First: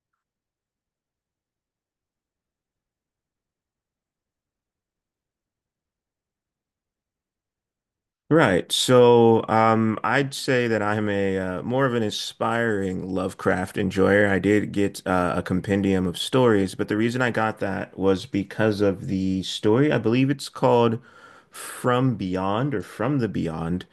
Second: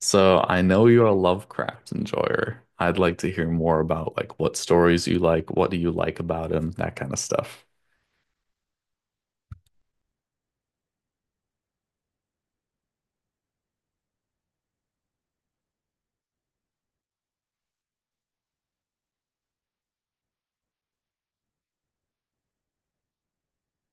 So I know you're a Lovecraft enjoyer. I'd like to hear more about like what stories you like, what do you like about him, that kind of stuff. Right. So I'd say that I'm a more of an aspiring Lovecraft enjoyer. I did get a compendium of stories, but the reason I got that was because of the story. I believe it's called From Beyond or From the Beyond.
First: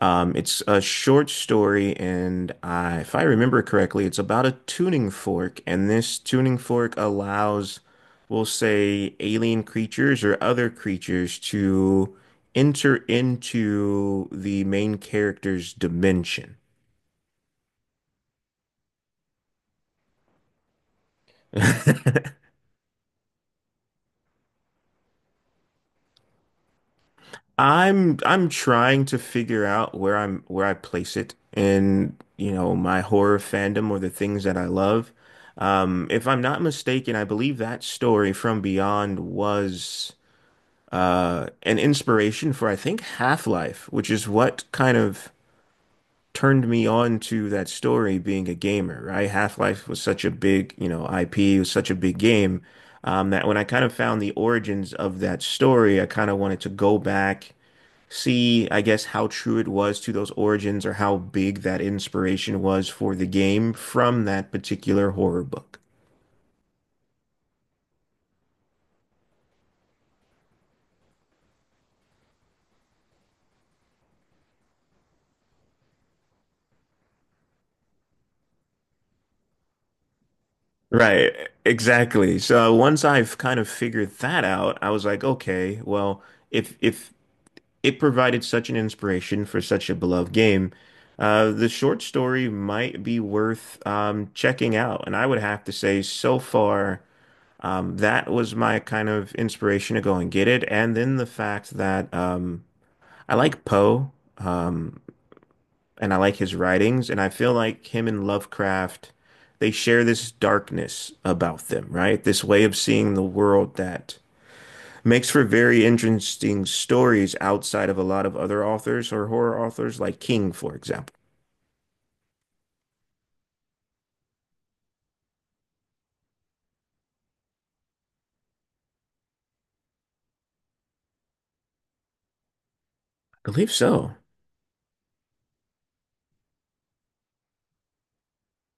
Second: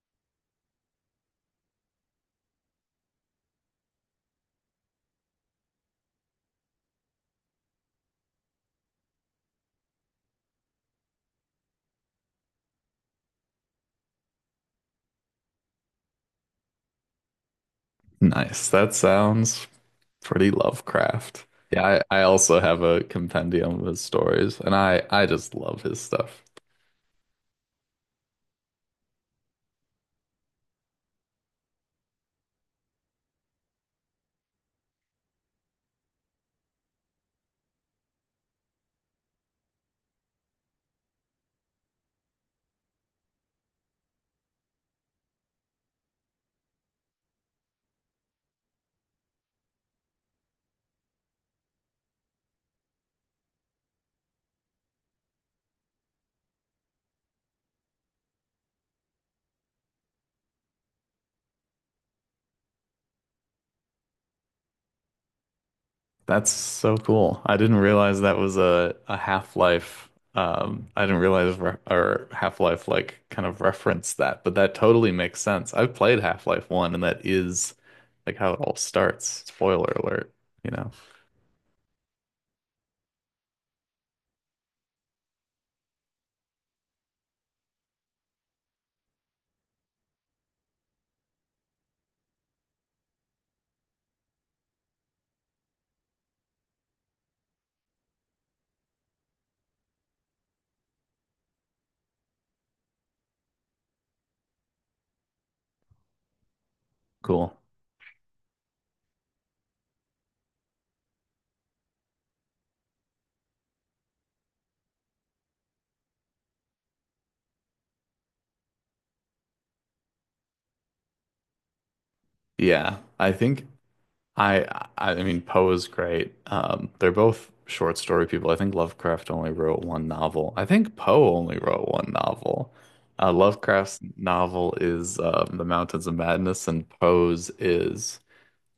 It's a short story, and I, if I remember correctly, it's about a tuning fork, and this tuning fork allows, we'll say, alien creatures or other creatures to enter into the main character's dimension. Nice. That sounds pretty Lovecraft. Yeah, I also have a compendium of his stories, and I just love his stuff. I'm trying to figure out where I place it in, you know, my horror fandom or the things that I love. If I'm not mistaken, I believe that story from Beyond was an inspiration for I think Half-Life, which is what kind of turned me on to that story being a gamer, right? Half-Life was such a big, you know, IP, it was such a big game, that when I kind of found the origins of that story, I kind of wanted to go back, see, I guess, how true it was to those origins or how big that inspiration was for the game from that particular horror book. That's so cool. I didn't realize that was a Half-Life. I didn't realize re or Half-Life like kind of referenced that, but that totally makes sense. I've played Half-Life 1 and that is like how it all starts. Spoiler alert, you know. Right, exactly. So once I've kind of figured that out, I was like, okay, well, if it provided such an inspiration for such a beloved game. The short story might be worth checking out, and I would have to say, so far, that was my kind of inspiration to go and get it. And then the fact that I like Poe, um, and I like his writings, and I feel Cool. like him and Lovecraft, they share this darkness about them, right? This way of seeing the world that makes for very interesting stories outside of a lot of other authors or horror authors, like King, for example. Yeah, I think I I mean Poe is great. They're both short story people. I think Lovecraft only wrote one novel. I think Poe only wrote one novel. Uh, I believe Lovecraft's so. novel is The Mountains of Madness, and Poe's is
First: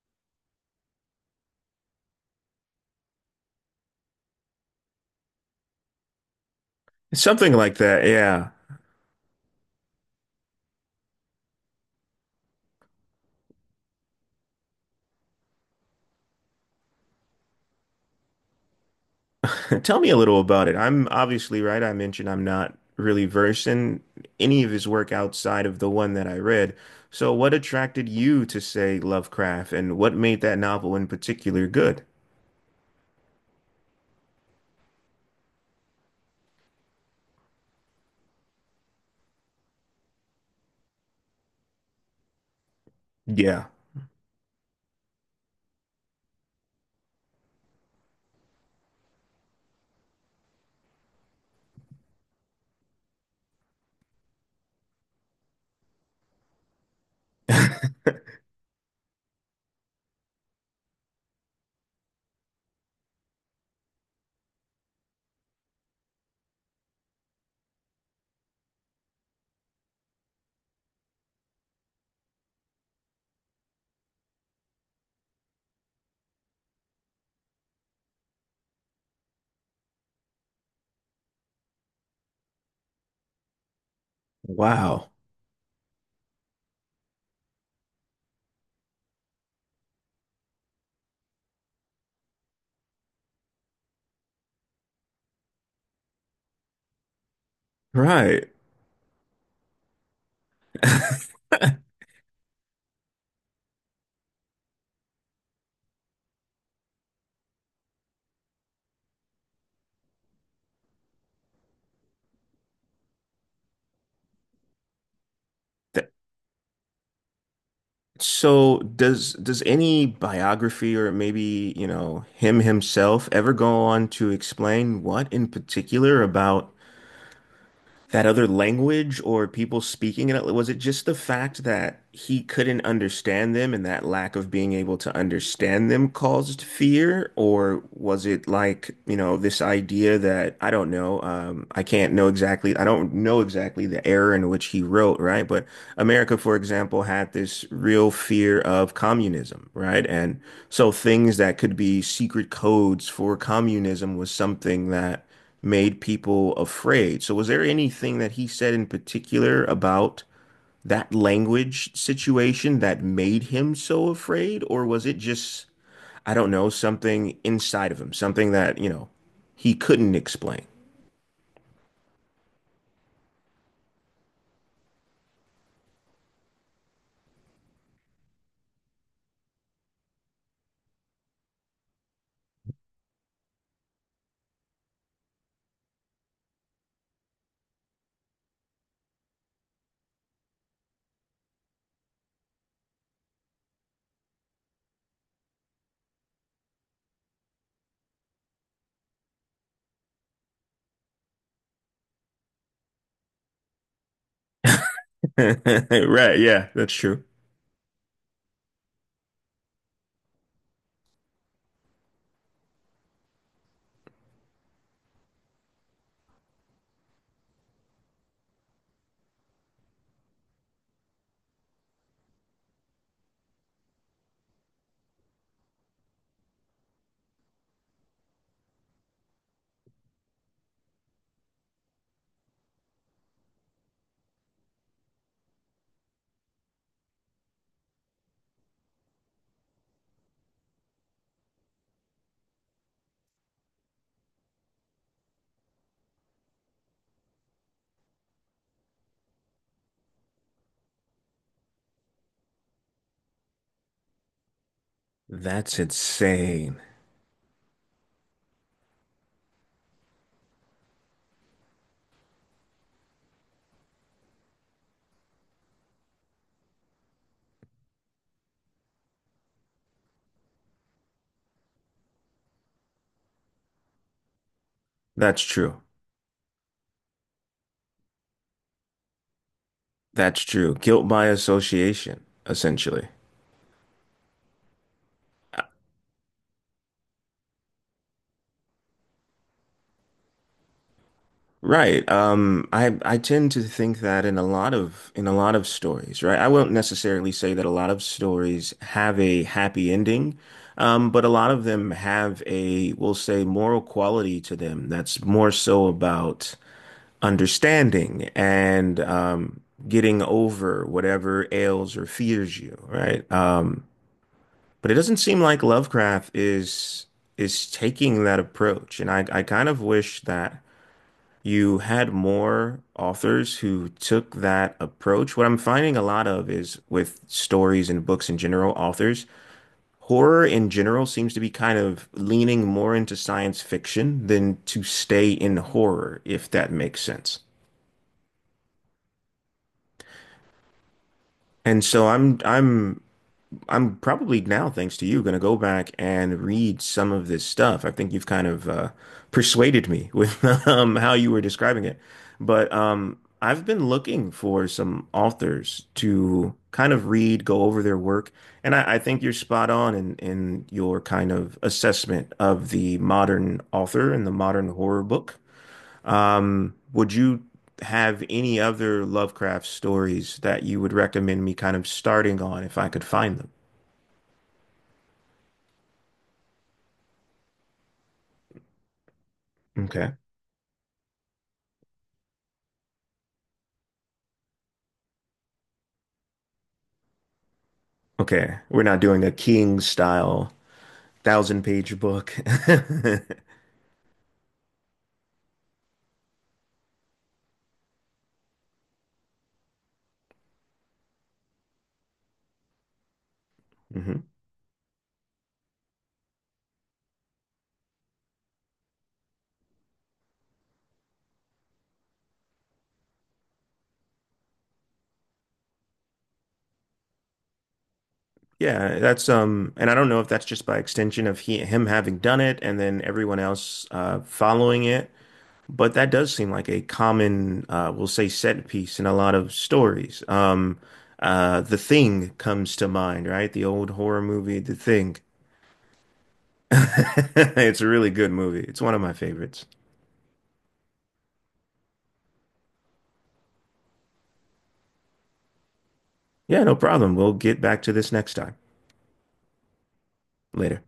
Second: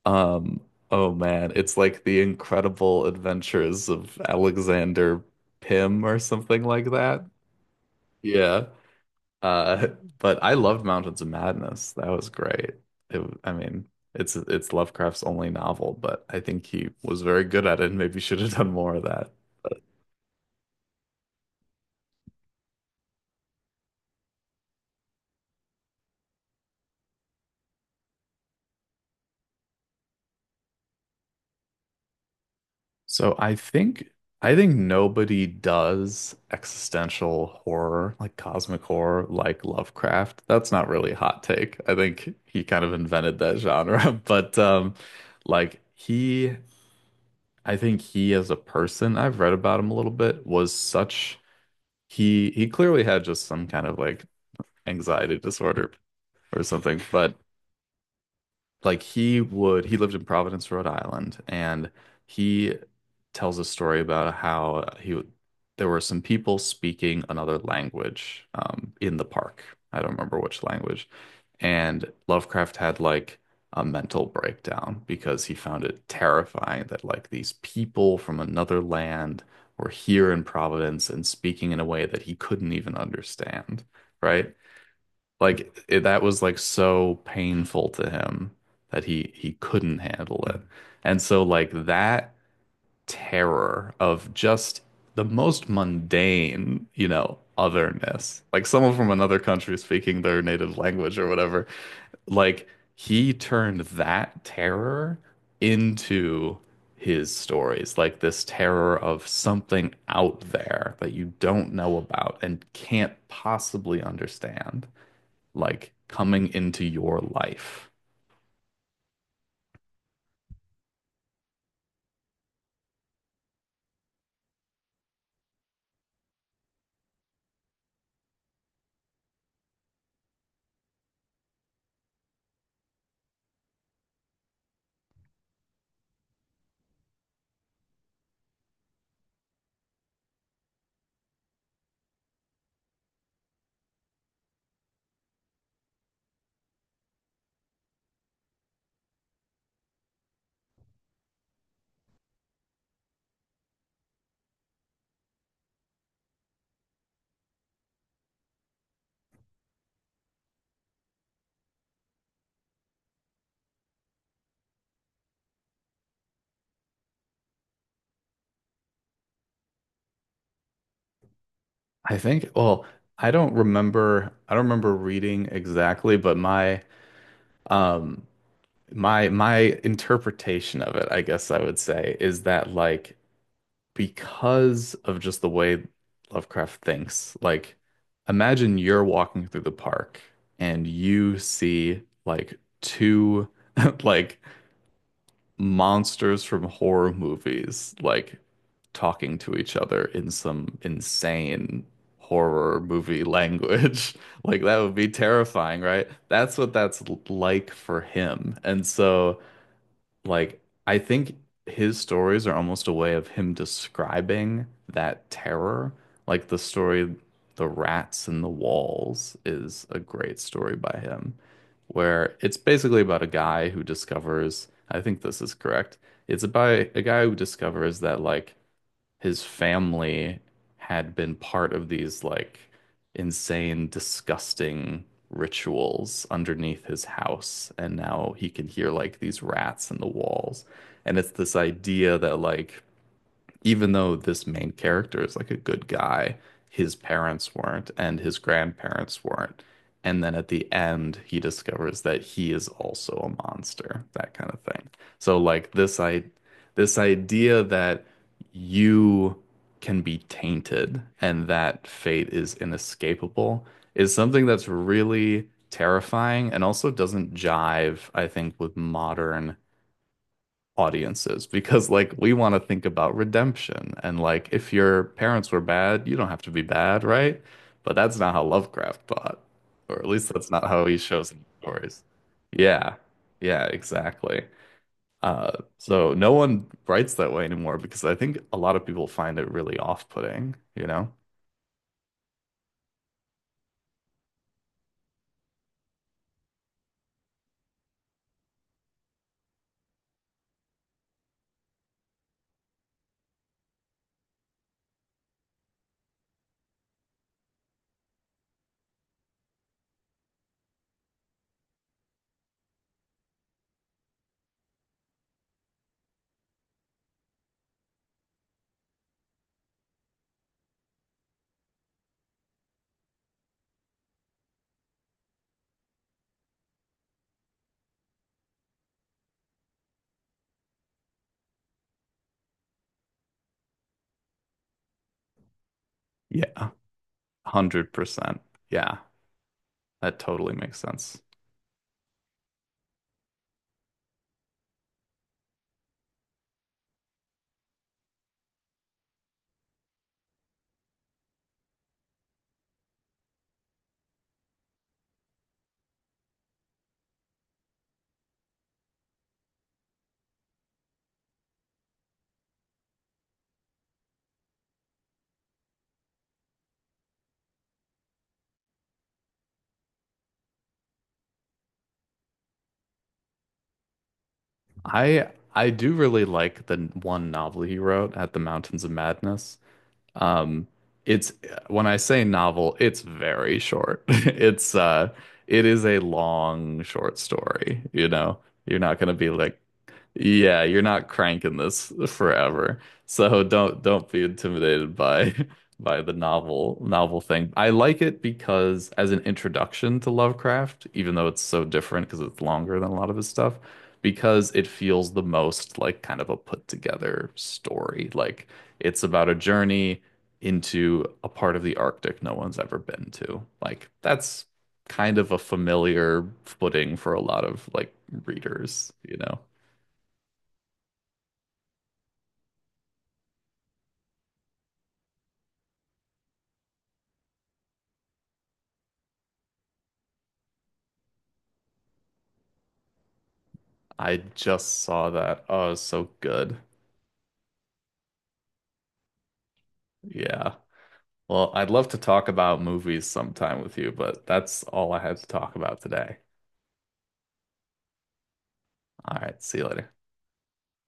um, oh man, it's like The Incredible Adventures of Alexander Pym or something like that. Something like that, yeah. Yeah. Uh, but I loved Mountains of Madness. That was great. It, I mean, it's Lovecraft's only novel, but I think he was very good at it and maybe should have done more of that. But- Tell me a little about it. I'm obviously right. I mentioned I'm not really versed in any of his work outside of the one that I read. So, what attracted you to, say, Lovecraft, and what made that novel in particular good? So I think nobody does existential horror, like cosmic horror, like Lovecraft. That's not really a hot take. I think he kind of invented that Yeah. genre, but like he I think he as a person, I've read about him a little bit, was such he clearly had just some kind of like anxiety disorder or something but like he lived in Providence, Rhode Island, and he tells a story about how he would- there were some people speaking another language in the park. I don't remember which language. And Lovecraft had like a mental breakdown because he found it terrifying that like these people from another land were here in Providence and speaking in a way that he couldn't even understand, right? Wow. Like it, that was like so painful to him that he couldn't handle it. And so like that terror of just the most mundane, you know, otherness, Right. like someone from another country speaking their native language or whatever, like he turned that terror into his stories, like this terror of something out there that you don't know about and can't possibly understand, like coming into your life. So does any biography or maybe, you know, him himself ever go on to explain what in particular about that other language or people speaking it? Was it just the fact that he couldn't understand them and that lack of being able to understand them caused fear? Or was it like, you know, this idea that I don't know, I can't know exactly, I don't know exactly the era in which he wrote, right? But America, for example, had this real fear of communism, right? And so things that could be secret codes for communism was something that made people afraid. So, was there anything that he said in particular about that language situation that made him so afraid? Or was it just, I don't know, something inside of him, something that, you know, he couldn't explain? I think, well, I don't remember reading exactly, but um my interpretation of it, I guess I would say, is that like because of just the way Lovecraft thinks. Like, imagine you're walking through the park and you see like two like monsters from horror movies like talking to each other in some insane horror movie language. Like that would be terrifying, right? Right. That's Yeah, what that's that's l- true. Like for him. And so like, I think his stories are almost a way of him describing that terror. Like the story, The Rats and the Walls is a great story by him, where it's basically about a guy who discovers, I think this is correct. It's about a guy who discovers that like his family had been part of these like insane, disgusting rituals underneath his house. And now he can hear like these rats in the walls. And it's this idea that like even though this main character is like a good guy, his parents weren't and his grandparents weren't. And then at the end, he discovers that he is also a monster, that kind of thing. So like That's insane. this idea that you can be tainted and that fate is inescapable is something that's really terrifying and also doesn't jive, I think, with modern audiences because like we want to think about redemption and like if your That's parents were true. bad, you don't have to be bad, right? But that's not how Lovecraft thought, or at least That's that's not true. how he Guilt by shows in the stories. association, Yeah. essentially. Yeah, exactly. Uh, so no one writes that way anymore because I think a lot of people find it really off-putting, you know? Right. I tend to think that in a lot of stories, right? I won't necessarily say that a lot of stories have a happy ending, but a lot of them have a, we'll say, moral quality to them that's more so about understanding and getting over whatever ails or fears you, right? But it doesn't seem like Lovecraft is taking that approach, and I kind of wish that you had more authors who took that approach. What I'm finding a lot of is with stories and books in general, authors, horror in general seems to be kind of leaning more into science fiction than to stay in horror, if Yeah, that makes sense. 100%. Yeah, that totally makes sense. And so I'm probably now, thanks to you, going to go back and read some of this stuff. I think you've kind of persuaded me with how you were describing it. But I've been looking for some authors to kind of read, go over their work, and I think you're spot on in your kind of assessment of the modern author and the modern horror book. Would you have any other Lovecraft stories that you would recommend me kind of starting on if I could find them? I do really like the one novel he wrote at the Mountains of Madness. Okay. Um, it's when I say novel, it's very short. It is a long short story, you know. Okay. You're We're not not gonna doing be a like, King style yeah, you're not cranking thousand this page book. forever. So don't be intimidated by by the novel novel thing. I like it because as an introduction to Lovecraft, even though it's so different because it's longer than a lot of his stuff, hmm because it feels the most like kind of a put together story. Like it's about a journey into a part of the Arctic no one's ever been to. Like that's kind of a familiar footing for a lot of like readers, Yeah, you that's know. And I don't know if that's just by extension of he him having done it and then everyone else following it, but that does seem like a common we'll say set piece in a lot of stories. The Thing comes to mind, right? The old I horror movie The just saw Thing. that. Oh, so good. It's a really good movie. It's one of my favorites. Yeah. Well, I'd love to talk about movies sometime with you, but that's all I had to talk about today. Yeah, no problem. We'll get back to this next time. All right, see you later. Later.